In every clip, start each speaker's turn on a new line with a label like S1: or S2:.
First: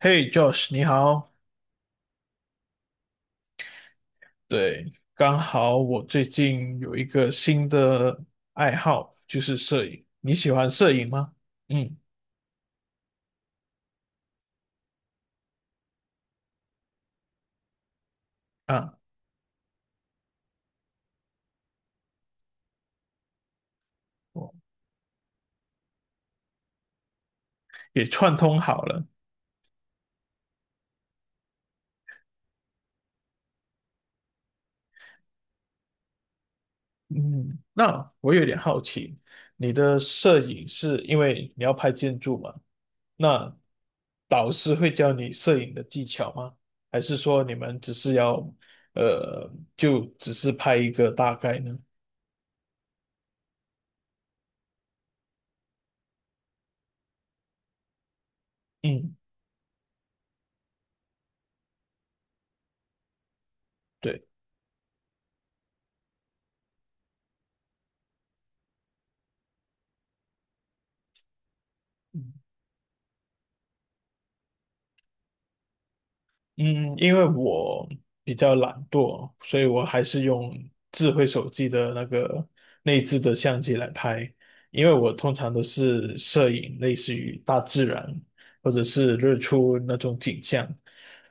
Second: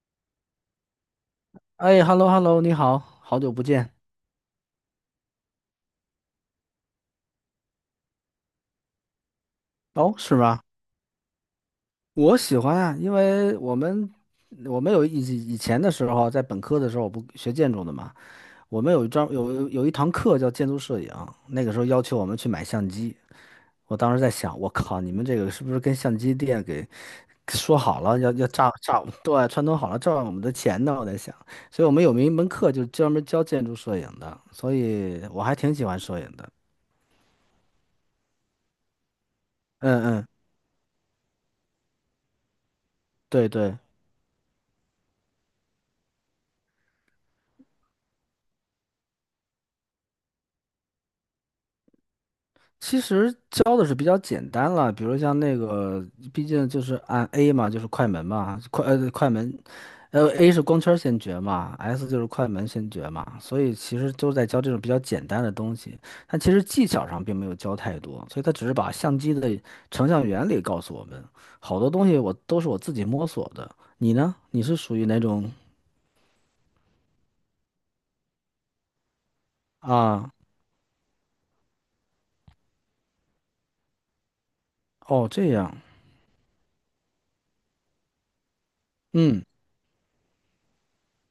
S1: 嘿，Josh，你好。
S2: 哎，hello hello，你好，好久不见。
S1: 对，刚好我最近有一个新的爱好，就是摄影。
S2: 哦，
S1: 你
S2: 是
S1: 喜
S2: 吗？
S1: 欢摄影吗？嗯，
S2: 我喜欢啊，因为我们有以前的时候啊，在本科的时候，我不学建筑的嘛，我们
S1: 啊，
S2: 有一堂课叫建筑摄影，那个时候要求我们去买相机。我当时在想，我靠，你们这个是不是跟相机店给说好
S1: 也
S2: 了要
S1: 串
S2: 要
S1: 通好了。
S2: 对串通好了诈我们的钱呢？我在想，所以我们有一门课就专门教建筑摄影的，所以我还挺喜欢摄影的。
S1: 嗯，那我有点好奇，你的
S2: 嗯嗯，
S1: 摄影是因为你要拍建筑吗？
S2: 对
S1: 那
S2: 对。
S1: 导师会教你摄影的技巧吗？还是说你们只是要，呃，就只是拍一个大概呢？
S2: 其实教的是比较简单了，比如像那个，毕竟就是按 A 嘛，就是快门嘛，快呃
S1: 嗯，
S2: 快门，A 是光圈先决嘛，S 就是快门先决嘛，所以其实
S1: 对。
S2: 都在教这种比较简单的东西，但其实技巧上并没有教太多，所以他只是把相机的成像原理告诉我们，好多东西
S1: 嗯
S2: 我都是我自己摸索的。你呢？你是属于哪种
S1: 嗯，因为我比较懒惰，所以我还是
S2: 啊？
S1: 用智慧手机的那个内置的相机来拍。因为我
S2: 哦，
S1: 通
S2: 这
S1: 常都
S2: 样，
S1: 是摄影，类似于大自然或者是日
S2: 嗯，
S1: 出那种景象，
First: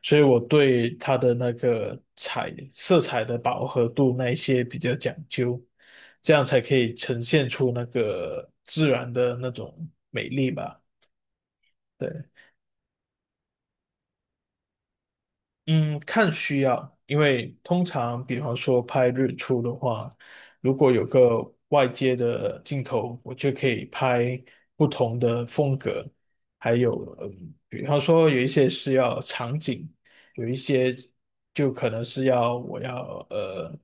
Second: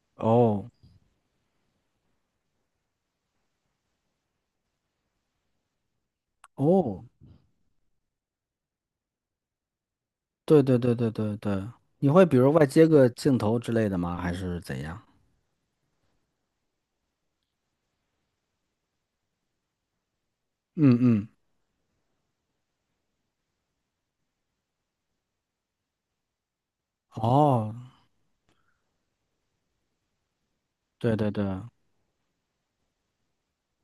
S1: 所以我
S2: 哦
S1: 对它的那个彩色彩的饱和度那一些比较讲究，这样才可以
S2: 哦。
S1: 呈现出那个自然的那种美丽
S2: 对对
S1: 吧。
S2: 对对对对，你
S1: 对。
S2: 会比如外接个镜头之类的吗？还是怎样？
S1: 嗯，看需要，因为通常比方说拍日出的话，如果
S2: 嗯
S1: 有
S2: 嗯，
S1: 个外接的镜头，我就可以拍不同的风格，还有，
S2: 哦，
S1: 比方说有一些是要场景，有一些
S2: 对对对，
S1: 就可能是要我要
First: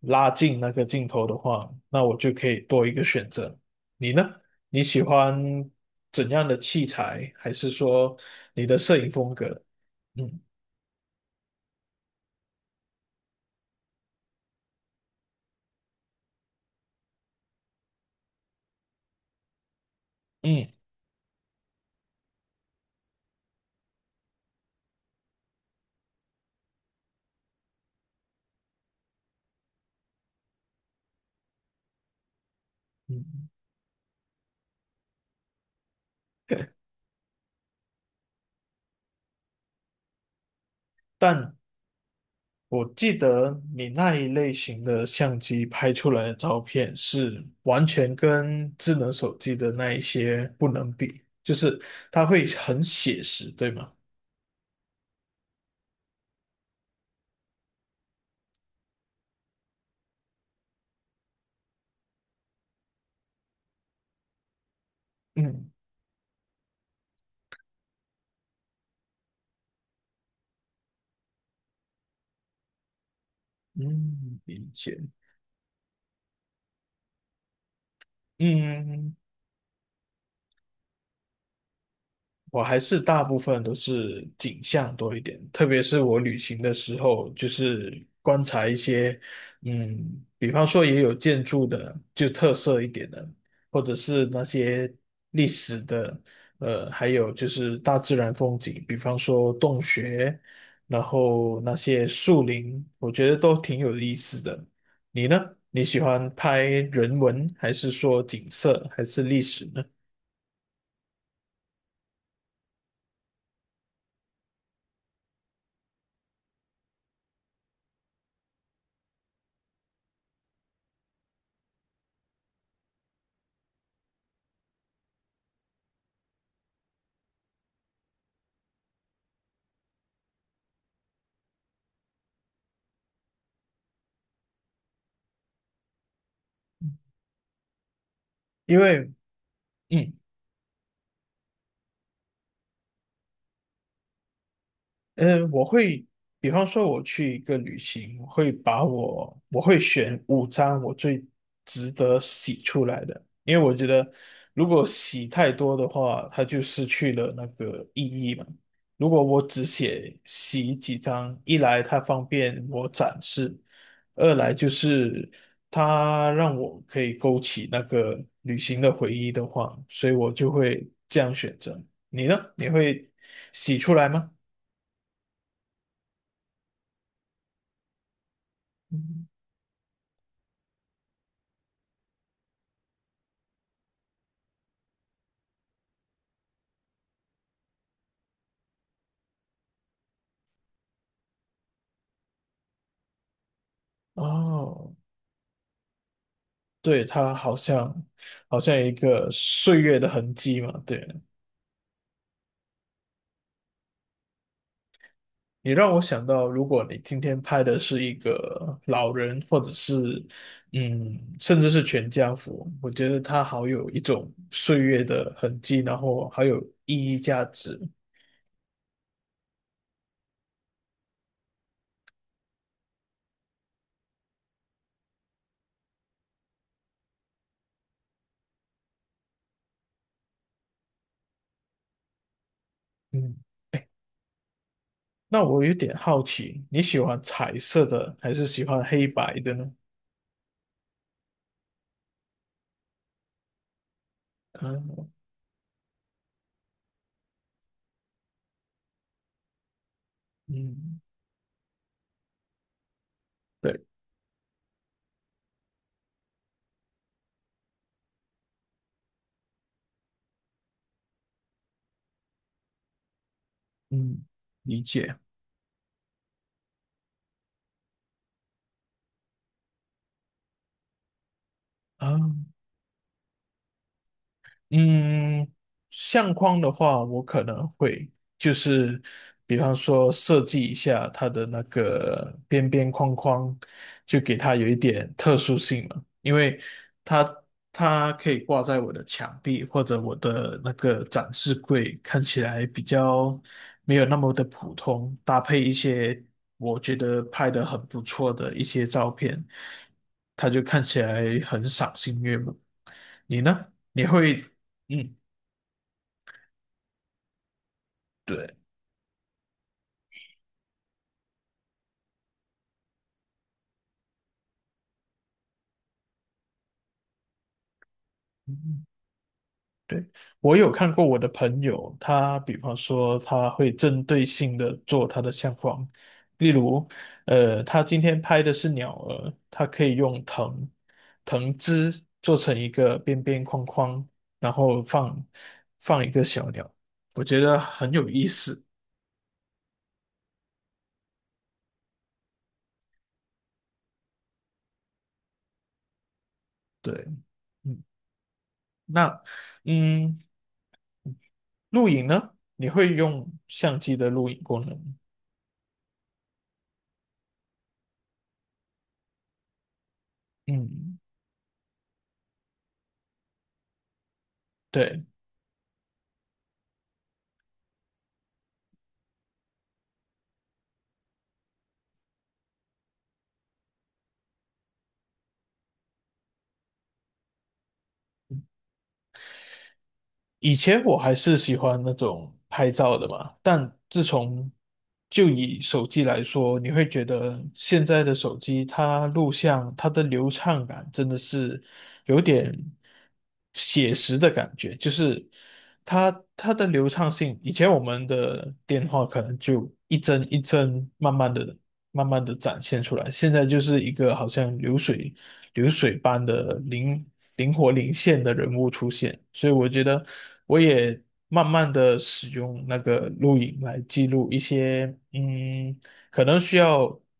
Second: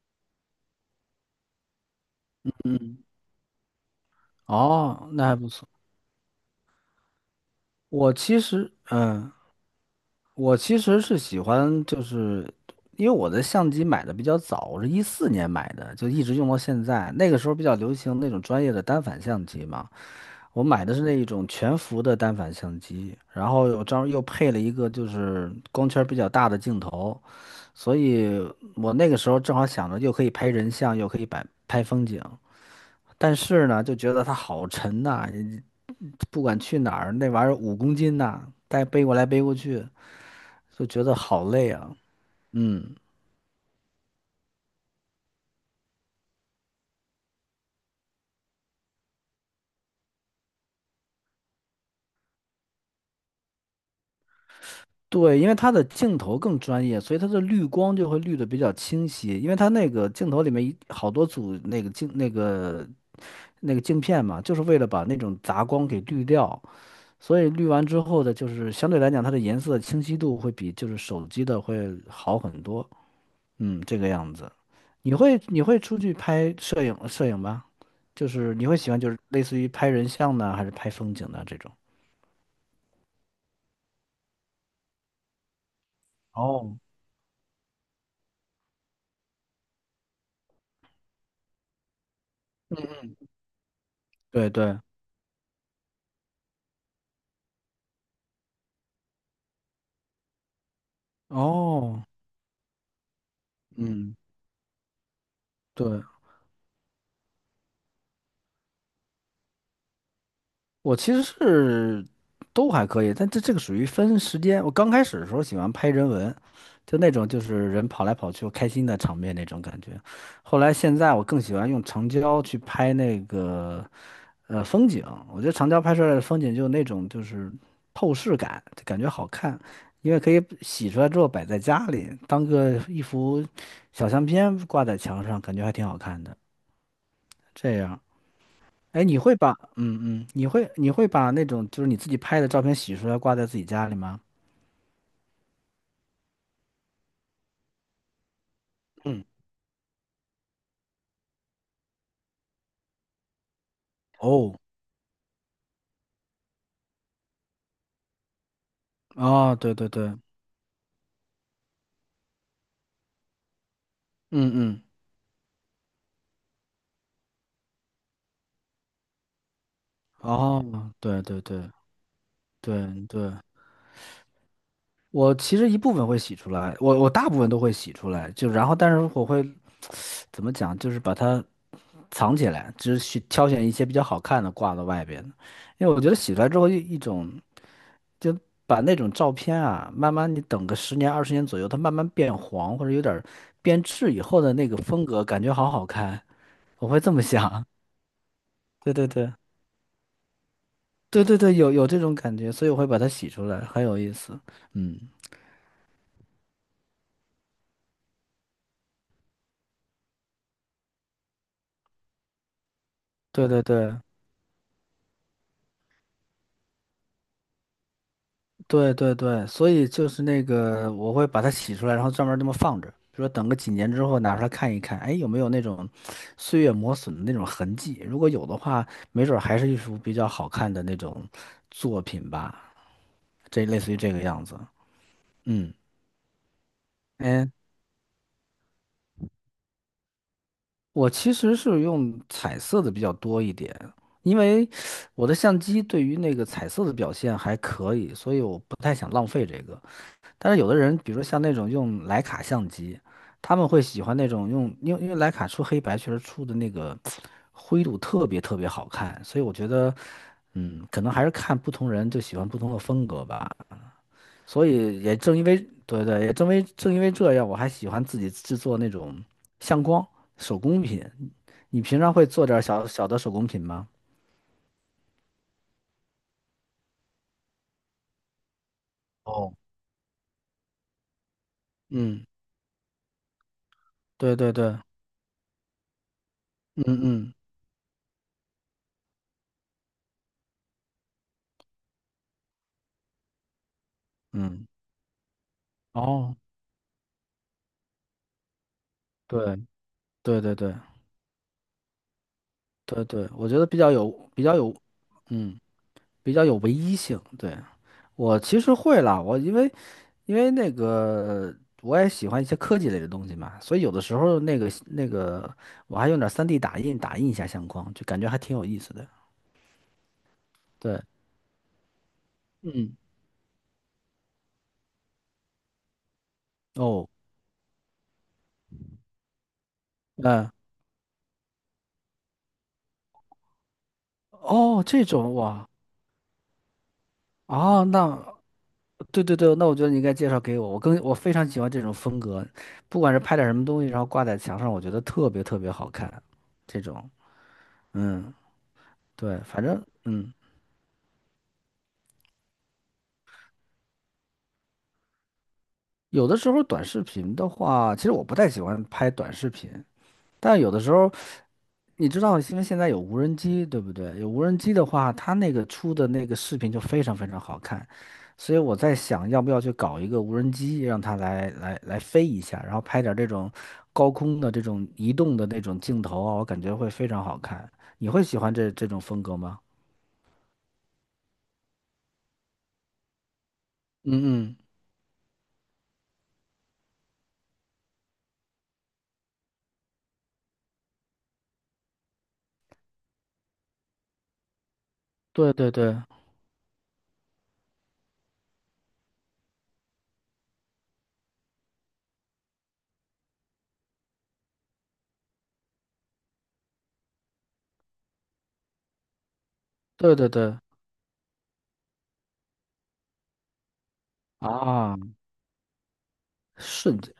S1: 拉近那个镜头的话，那我就可以多一
S2: 嗯，
S1: 个选择。你呢？你喜
S2: 哦，那还
S1: 欢
S2: 不错。
S1: 怎样的器材，还是
S2: 我
S1: 说
S2: 其
S1: 你
S2: 实，
S1: 的摄影
S2: 嗯，
S1: 风格？嗯。
S2: 我其实是喜欢，就是因为我的相机买的比较早，我是一四年买的，就一直用到现在。那个时候比较流行那种专业的单反相机嘛，我
S1: 嗯，
S2: 买的是那一种全幅的单反相机，然后有张又配了一个就是光圈比较大的镜头，所以我那个时候正好想着又可以拍人像，又可以摆拍风景，但
S1: 嗯，
S2: 是呢，就觉得它好沉呐、不管去 哪儿，那玩意儿五公斤呐、带背过来背过去。就觉得好
S1: 但
S2: 累啊。
S1: 我
S2: 嗯，
S1: 记得你那一类型的相机拍出来的照片是完全跟智能手机的那一些不能比，就是它会很写实，对吗？
S2: 对，因为它的镜头更专业，所以它的滤光就会滤的比较清晰。因为它那个镜头里面好多组那个镜那个那个镜片嘛，就是为了把那种杂
S1: 嗯
S2: 光给滤掉。所以滤完之后的，就是相对来讲，它的颜色清晰度会比就是手机的会好很多。嗯，这个样
S1: 嗯，
S2: 子。
S1: 理解。
S2: 你会出去拍摄影吗？就是你会喜欢就
S1: 嗯，
S2: 是类似于拍人像呢，还是拍风景呢这种？
S1: 我还是大部分都是景象多一点，特别是我旅行的
S2: 哦，
S1: 时候，就是观察一些，比方说也有建筑的，就特色一点的，或者是那
S2: 对对。
S1: 些历史的，还有就是大自然风景，比方说洞穴，然后那
S2: 哦，
S1: 些树林，我觉得都挺有意
S2: 嗯，
S1: 思的。你呢？你喜
S2: 对，
S1: 欢拍人文，还是说景色，还是历史呢？
S2: 我其实是都还可以，但这个属于分时间。我刚开始的时候喜欢拍人文，就那种就是人跑来跑去开心的场面那种感觉。后来现在我更喜欢用长焦去拍那个风景，我觉得长焦拍出来的风景就那种就是透视感，就感觉好看，因为可以洗出来之后摆在家里，当个一幅小相片挂在墙上，感觉还挺好看的。这样。
S1: 因
S2: 哎，
S1: 为
S2: 你会把嗯
S1: 嗯。
S2: 嗯，你会你会把那种就是你自己拍的照片洗出来挂在自己家里吗？
S1: 嗯，我会，比方说我去一个旅行，
S2: 嗯，
S1: 我会选五张我最值得洗出来的，因为我觉得
S2: 哦，
S1: 如果洗太多的话，它就失去了那个意义嘛。如果我
S2: 哦，
S1: 只
S2: 对对对，
S1: 写
S2: 嗯
S1: 洗几张，一来它方便我展示，二来就
S2: 嗯，
S1: 是它让我可以勾起那个旅行的回忆的话，所以我就
S2: 哦，
S1: 会这
S2: 对
S1: 样
S2: 对
S1: 选
S2: 对
S1: 择。你呢？你
S2: 对
S1: 会
S2: 对，
S1: 洗出来吗？
S2: 我其实一部分会洗出来，我大部分都会洗出来，就然后但是我会怎么讲，就是把它藏起来，只是挑选一些比较好看的挂到外边的因为我觉得洗出来之后一种。就把那种照片啊，慢慢你等个十年二十年左右，它慢慢变黄或者有点儿变质以后的那个
S1: 哦，
S2: 风格，感觉好好看。我会
S1: 对，
S2: 这么
S1: 它好
S2: 想。
S1: 像一
S2: 对对
S1: 个
S2: 对
S1: 岁月的痕迹嘛。对，
S2: 对对对，有有这种感觉，所以我会把它洗出来，很有意思。嗯，
S1: 你让我想到，如果你今天拍的是一个老人，或者是甚至是全家福，我觉得它
S2: 对对
S1: 好有
S2: 对
S1: 一种岁月的痕迹，然后还有意义价值。
S2: 对对对，所以就是那个，我会把它洗出来，然后专门这么放着，比如说等个几年之后拿出来看一看，哎，有没有那种岁月磨损的那种痕迹？如果有的话，没准儿还是一幅比较好看的那种作品吧，
S1: 嗯，
S2: 这类似于这个样子。
S1: 那我有
S2: 嗯，
S1: 点好奇，你喜欢
S2: 哎，
S1: 彩色的还是喜欢黑白的呢？
S2: 我其实是用彩色的比较多一点，因
S1: 啊，
S2: 为我的相机对于那个彩色的表现还可以，所以我不太想浪费这个。但是有的人，
S1: 嗯，
S2: 比如说像那种用徕卡相机，他们会
S1: 对，
S2: 喜欢那种用，因为徕卡出黑白确实出的那个灰度特别特别好看，所以我觉得，嗯，可能还是看不同人就喜欢不同的风格吧。
S1: 嗯，
S2: 所
S1: 理
S2: 以
S1: 解
S2: 也正因为，对对，也正为正因为这样，我还喜欢自己制作那种相框手工品。你平常
S1: 啊。
S2: 会做点儿小小的手工品吗？
S1: 嗯，相框的话，我可能会就是，
S2: 哦，
S1: 比方说设计一下它的那
S2: 嗯，
S1: 个边边框框，就
S2: 对
S1: 给
S2: 对
S1: 它有一
S2: 对，
S1: 点特殊性嘛，因为
S2: 嗯
S1: 它
S2: 嗯
S1: 它可以挂在我的墙壁或者我的那个展示柜，看起来比较没有那么的
S2: 嗯，
S1: 普通，搭配一些
S2: 哦，
S1: 我觉得拍的很不错的一些照片，
S2: 对对
S1: 它
S2: 对
S1: 就
S2: 对，
S1: 看起来很赏心悦目。
S2: 对对，
S1: 你
S2: 我觉得
S1: 呢？你会嗯，
S2: 嗯，比较有唯一性。对，我
S1: 对，
S2: 其实会啦，我因为那个我也喜欢一些科技类的东西嘛，所以有的时候那个我还用点 3D 打印打印一下相框，就感觉还挺有意
S1: 嗯，
S2: 思的。
S1: 对，我有看
S2: 对，
S1: 过我的朋友，他比方
S2: 嗯，
S1: 说他会针对性的做他的相框，例如，
S2: 哦，
S1: 他今天拍的是鸟儿，他可以用
S2: 嗯，
S1: 藤枝做成一个边边框框，然后
S2: 哦，这
S1: 放
S2: 种哇，
S1: 放一个小鸟，我觉得
S2: 哦，
S1: 很有意
S2: 那
S1: 思。
S2: 对对对，那我觉得你应该介绍给我，我非常喜欢这种风格，不管是拍点什么东西，然后挂在墙上，我觉得特别特别好看，这
S1: 对，
S2: 种。
S1: 嗯，
S2: 嗯，
S1: 那
S2: 对，反正
S1: 嗯，
S2: 嗯，
S1: 录影呢，你会用相机的录影功能吗？
S2: 有的时候短视频的话，其实我不太喜欢拍短视频，但有的时
S1: 嗯，
S2: 候，你知道，因为现在有无人机，对不对？有无人机的
S1: 对。
S2: 话，它那个出的那个视频就非常非常好看，所以我在想，要不要去搞一个无人机，让它来来来飞一下，然后拍点儿这种高空的这种移动的那种镜头啊，我感觉会非常好看。你会喜欢这种风格吗？
S1: 以前我还是喜欢那种拍照的嘛，但自
S2: 嗯
S1: 从
S2: 嗯，
S1: 就以手机来说，你会觉得现在的手机它录像它的流畅感真的是有点写实的感觉，就是
S2: 对对对
S1: 它的流畅性，以前我们的电话可能就一帧一帧慢慢的展现出来，现在就是一个好像流水。流水般的灵现的人物出现，所以我觉得
S2: 对对对，
S1: 我也慢慢的使用那个录影来记录一些，
S2: 啊，
S1: 嗯，可能需
S2: 瞬
S1: 要
S2: 间。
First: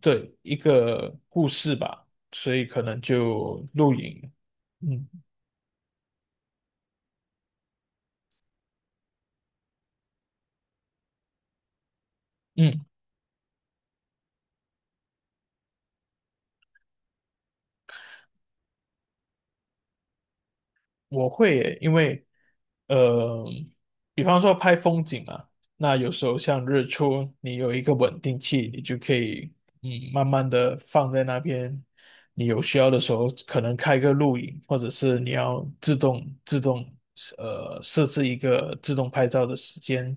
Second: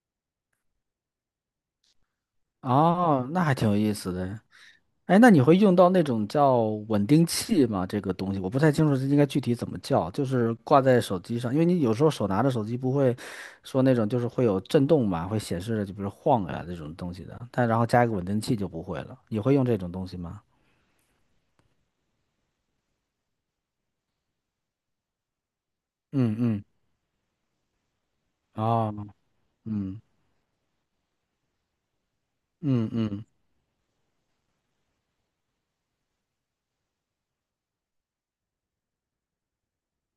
S1: 对一个故事吧，所以可能
S2: 哦，那还
S1: 就
S2: 挺有
S1: 录
S2: 意思
S1: 影，
S2: 的。
S1: 嗯
S2: 哎，那你会用到那种叫稳定器吗？这个东西我不太清楚，这应该具体怎么叫，就是挂在手机上，因为你有时候手拿着手机
S1: 嗯。
S2: 不会说那种就是会有震动嘛，会显示就比如晃呀、这种东西的，但然后加一个稳定器就不会了。你会用这种东西吗？
S1: 我会耶，因为呃，比方说拍风景啊，那有时
S2: 嗯
S1: 候像
S2: 嗯，
S1: 日出，你有一个稳定器，你
S2: 哦，
S1: 就可以
S2: 嗯
S1: 慢慢的放在那边。你有需
S2: 嗯
S1: 要的时
S2: 嗯，
S1: 候，可能开个录影，或者是你要自动设置一个自动拍照的时间，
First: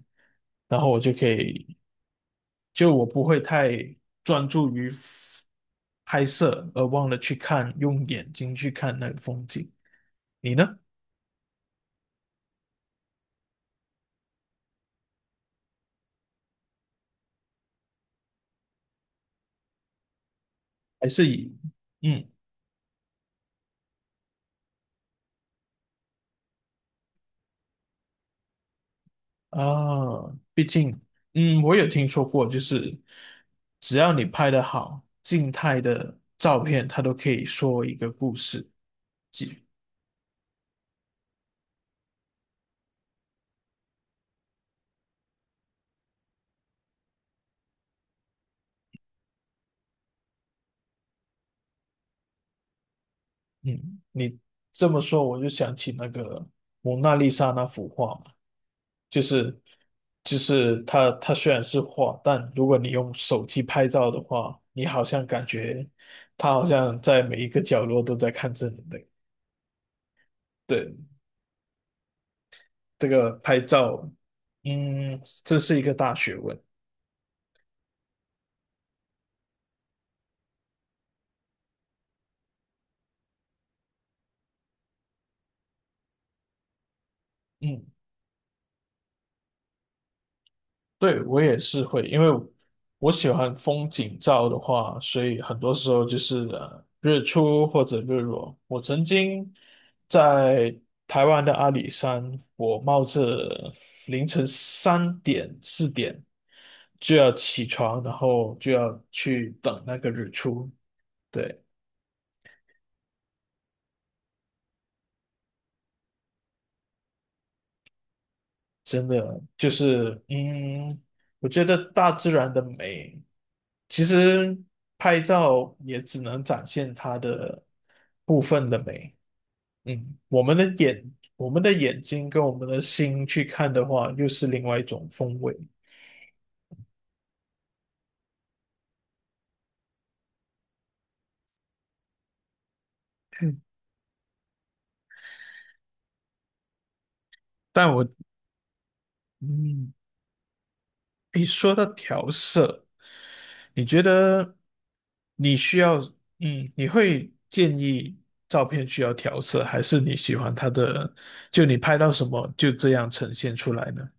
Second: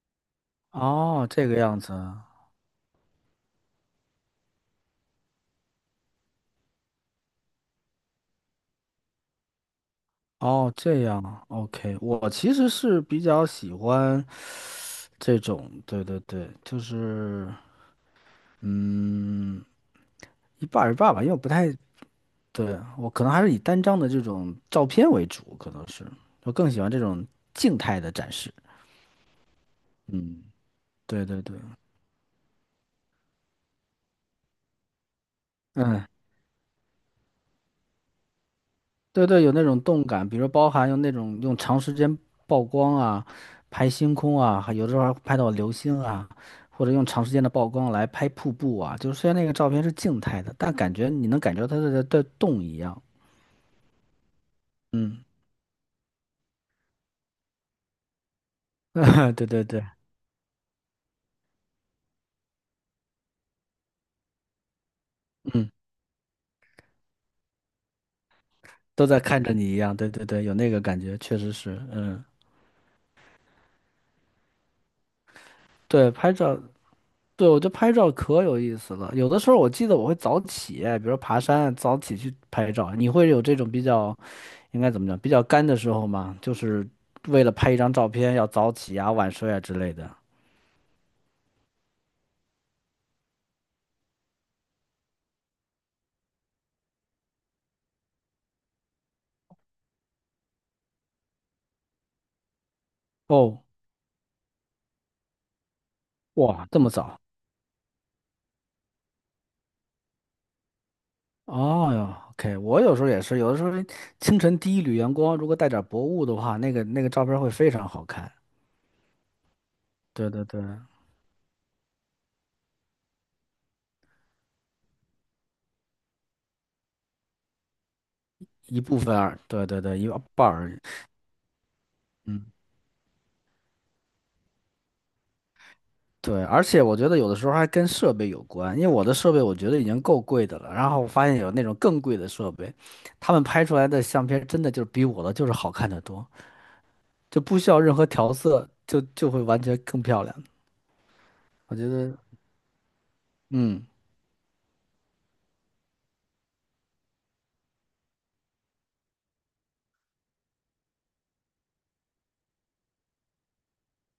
S1: 然后我就
S2: 哦，
S1: 可
S2: 这个
S1: 以，
S2: 样子啊。
S1: 就我不会太专注于拍摄，而忘了去看，用眼睛去看那个风景。你
S2: 哦，
S1: 呢？
S2: 这样啊，OK,我其实是比较喜欢这种，对对对，就是嗯，一半儿一
S1: 还
S2: 半儿吧，
S1: 是
S2: 因为我不
S1: 以
S2: 太，
S1: 嗯
S2: 对，我可能还是以单张的这种照片为主，可能是我更喜欢这种静态的展示。
S1: 啊，
S2: 嗯，
S1: 毕竟
S2: 对对对，
S1: 我有听说过，就是只要你拍的好，静态
S2: 嗯，
S1: 的照片它都可以说一个故事。
S2: 对对，有
S1: 即
S2: 那种动感，比如包含用那种用长时间曝光啊，拍星空啊，还有的时候还拍到流星啊，或者用长时间的曝光来拍瀑布啊，就是虽然那个照片是静态的，但感觉你能感觉到它在动一样。
S1: 嗯，你这么说，
S2: 嗯，
S1: 我就想起那个蒙娜丽莎那幅画嘛，就
S2: 对
S1: 是
S2: 对对，
S1: 就是它虽然是画，但如果你用手机拍照的话，你好像感
S2: 嗯。
S1: 觉它好像在每一个角落都在看着你的。
S2: 都在看着你一样，对对对，有那个
S1: 对，
S2: 感觉，确实是，嗯，
S1: 这个拍照，这是一个
S2: 对，
S1: 大
S2: 拍
S1: 学
S2: 照，
S1: 问。
S2: 对，我觉得拍照可有意思了。有的时候我记得我会早起，比如说爬山，早起去拍照。你会有这种比较，应该怎么讲，比较干的时候吗？就是为了拍一
S1: 嗯，
S2: 张照片要早起啊、晚睡啊之类的。
S1: 对，我也是会，因为我喜欢风景照的话，所以很多时候就是日出或者日落。我曾经在台湾的阿里山，我冒
S2: 哦，
S1: 着凌晨3点4点
S2: 哇，这么
S1: 就
S2: 早？
S1: 要起床，然后就要去等那个日出。对，
S2: 哦哟，OK,我有时候也是，有的时候清晨第一缕阳光，如果带点薄雾的话，那个那个照片会非常好看。
S1: 真的就是，
S2: 对对对，
S1: 我觉得大自然的美，其实拍照也只能展现它的部分的
S2: 一部
S1: 美。
S2: 分而，对对对，一
S1: 我
S2: 半儿
S1: 们的
S2: 而已。
S1: 眼睛跟
S2: 嗯，
S1: 我们的心去看的话，又是另外一种风味。
S2: 对，而且我觉得有的时候还跟设备有关，因为我的设备我觉得已经够贵的了，然后我发现有那种更贵的设备，他们
S1: 嗯
S2: 拍出来的相片真的就是比我的就是好看的多，就不需要
S1: 但
S2: 任
S1: 我，
S2: 何调色，就会完全
S1: 嗯，
S2: 更漂亮。
S1: 诶，说
S2: 我
S1: 到
S2: 觉得，
S1: 调色，你
S2: 嗯。
S1: 觉得你需要，你会建议照片需要调色，还是你喜欢它的，就你拍到什么就这样呈现出来呢？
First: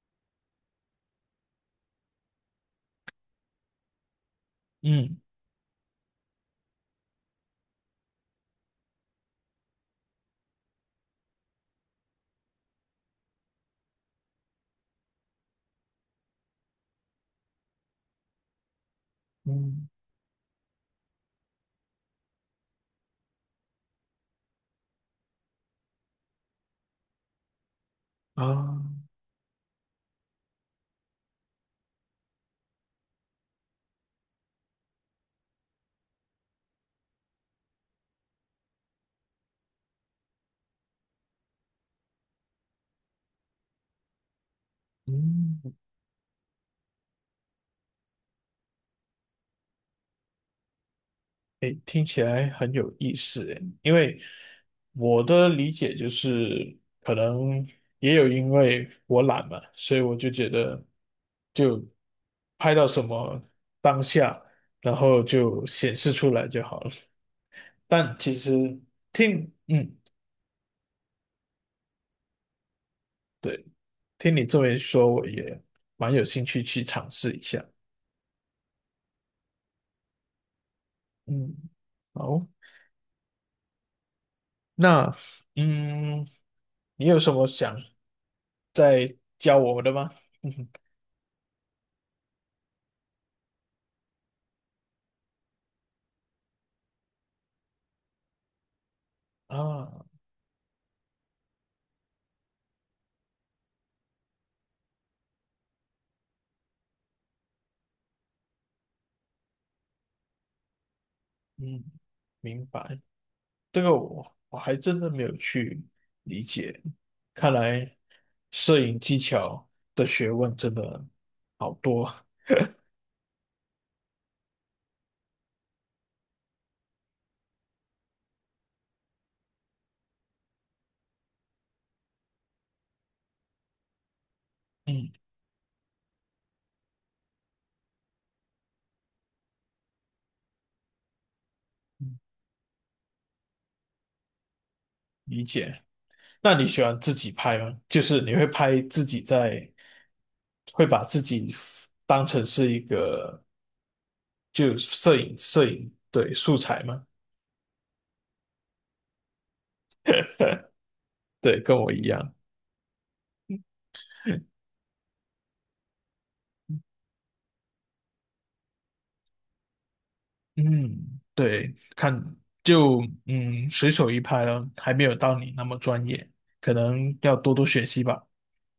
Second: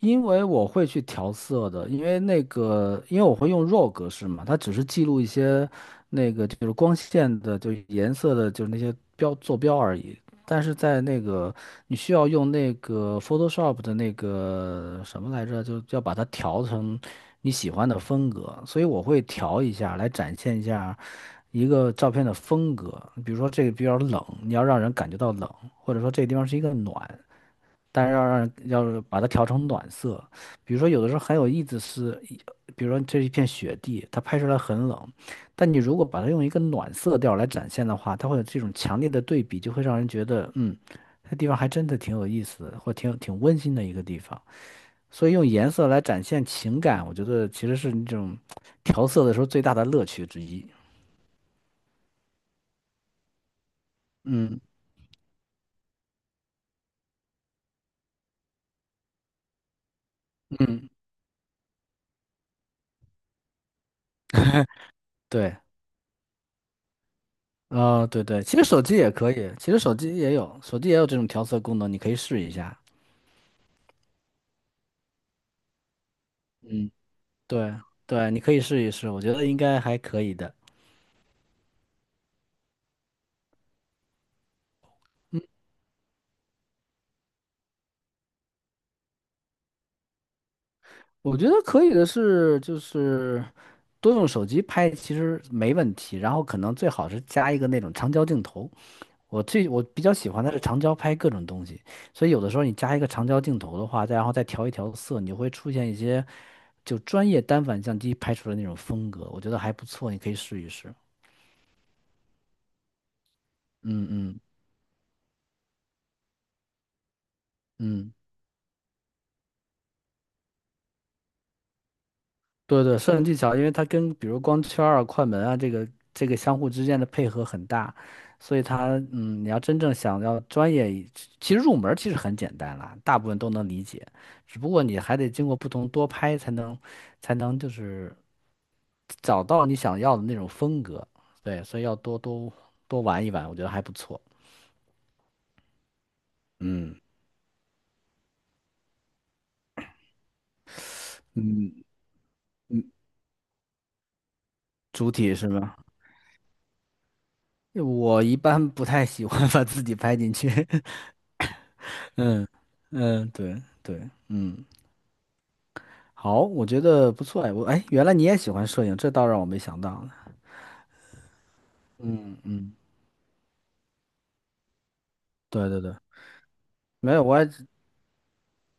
S2: 因为我会去调色的，因为那个，因为我会用 RAW 格式嘛，它只是记
S1: 嗯
S2: 录一些那个就是光线的，就是颜色的，就是那些标坐标而已。但是在那个你需要用那个 Photoshop 的那个什么来着，就要把它调成你喜欢的风格，所以我会调一
S1: 嗯
S2: 下来展现一下一个照片的风格。比如说这个比较冷，你要让人感觉到冷，或者说这个地方是一个暖，但是要让
S1: 啊，
S2: 要是把它调成暖色，比如说有的时候很有意思是，一比如说这是一片雪地，它拍出来很冷，但你如果把它用一个暖色调来展现的话，它会有这种强烈的对比，就会让人觉得，嗯，那地方还真的挺有意思的，或挺有挺温馨的一个地方。所以用
S1: 嗯
S2: 颜色来展现情感，我觉得其实是那种调色的时候最大的乐趣之一。
S1: 诶，听起来很有意思诶，因为
S2: 嗯
S1: 我的理解就是，可能也有因为我懒嘛，所以我就觉得
S2: 嗯，
S1: 就拍到什么当下，然后
S2: 对。
S1: 就显示出来就好了。
S2: 啊、
S1: 但
S2: 对
S1: 其
S2: 对，其实
S1: 实
S2: 手机也可以，
S1: 听，
S2: 其实手
S1: 嗯，
S2: 机也有，手机也有这种调色功能，你可以试一下。
S1: 对，听你这么一说，我也蛮有兴趣去
S2: 嗯，
S1: 尝试一下。
S2: 对对，你可以试一试，我觉得应该还可以的。
S1: 嗯，好，那嗯，你有什么想再教我的吗？嗯
S2: 我觉得可以的是，就是多用手机拍其实没问题，然后可能最好是加一个那种长焦镜头。我比
S1: 啊。
S2: 较喜欢的是长焦拍各种东西，所以有的时候你加一个长焦镜头的话，再然后再调一调色，你会出现一些就专业单反相机拍出的那种风格，我觉得还不错，你可以试一试。
S1: 嗯，明白。这个
S2: 嗯
S1: 我
S2: 嗯
S1: 我还真的没有去理解，看来
S2: 嗯。
S1: 摄影技巧的学问真的好多。
S2: 对对，摄影技巧，因为它跟比如光圈儿啊、快门啊这个相互之间的配合很大，所以它嗯，你要真正想要专业一其实入门儿其实很简单啦，大部分都能理解，只不过你
S1: 嗯，
S2: 还得经过不同多拍才能就是找到你想要的那种风格，对，所以要
S1: 嗯
S2: 多多多玩一玩，我觉得还不错。
S1: 理解。那你喜
S2: 嗯
S1: 欢自己拍吗？就是你会拍自己在，会把自己
S2: 嗯，
S1: 当成是一个就
S2: 主
S1: 摄
S2: 体
S1: 影
S2: 是
S1: 摄
S2: 吗？
S1: 影对素材吗？
S2: 我一般不太喜欢 把自己拍进去。
S1: 对，跟我一 样。
S2: 嗯嗯，对对，嗯。好，我觉得不错哎，我哎，原来你也喜欢摄影，这倒让我没想到呢。
S1: 嗯，对，看
S2: 嗯嗯，
S1: 就随手一拍了，还没有到你那
S2: 对
S1: 么
S2: 对对，
S1: 专业，可
S2: 没
S1: 能
S2: 有，
S1: 要
S2: 我也
S1: 多多学习吧。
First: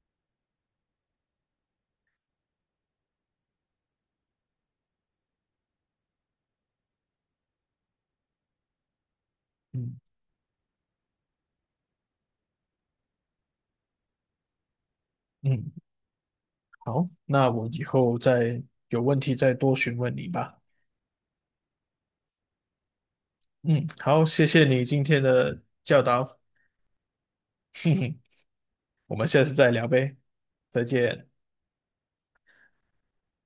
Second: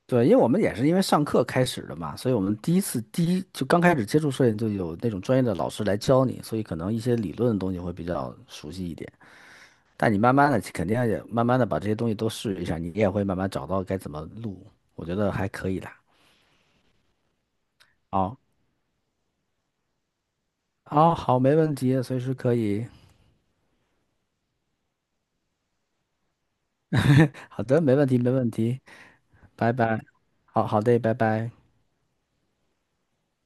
S2: 对，因为我们也是因为上课开始的嘛，所以我们第一就刚开始接触摄影，就有那种专业的老师来教你，所以可能一些理论的东西会比较熟悉一点。
S1: 嗯
S2: 但你慢慢的肯定也慢慢的把这些东西都试一下，你也会慢慢找到该怎么录，我觉得还可
S1: 嗯，
S2: 以的。
S1: 好，那我以后
S2: 好，
S1: 再有问题再多询问你吧。
S2: 哦，好，没问题，随时可以。
S1: 嗯，好，谢谢你今天的教导，
S2: 好 的，
S1: 哼
S2: 没问题，
S1: 哼，
S2: 没问题，
S1: 我们下次再
S2: 拜
S1: 聊
S2: 拜。
S1: 呗，
S2: 好好
S1: 再
S2: 的，拜
S1: 见。
S2: 拜。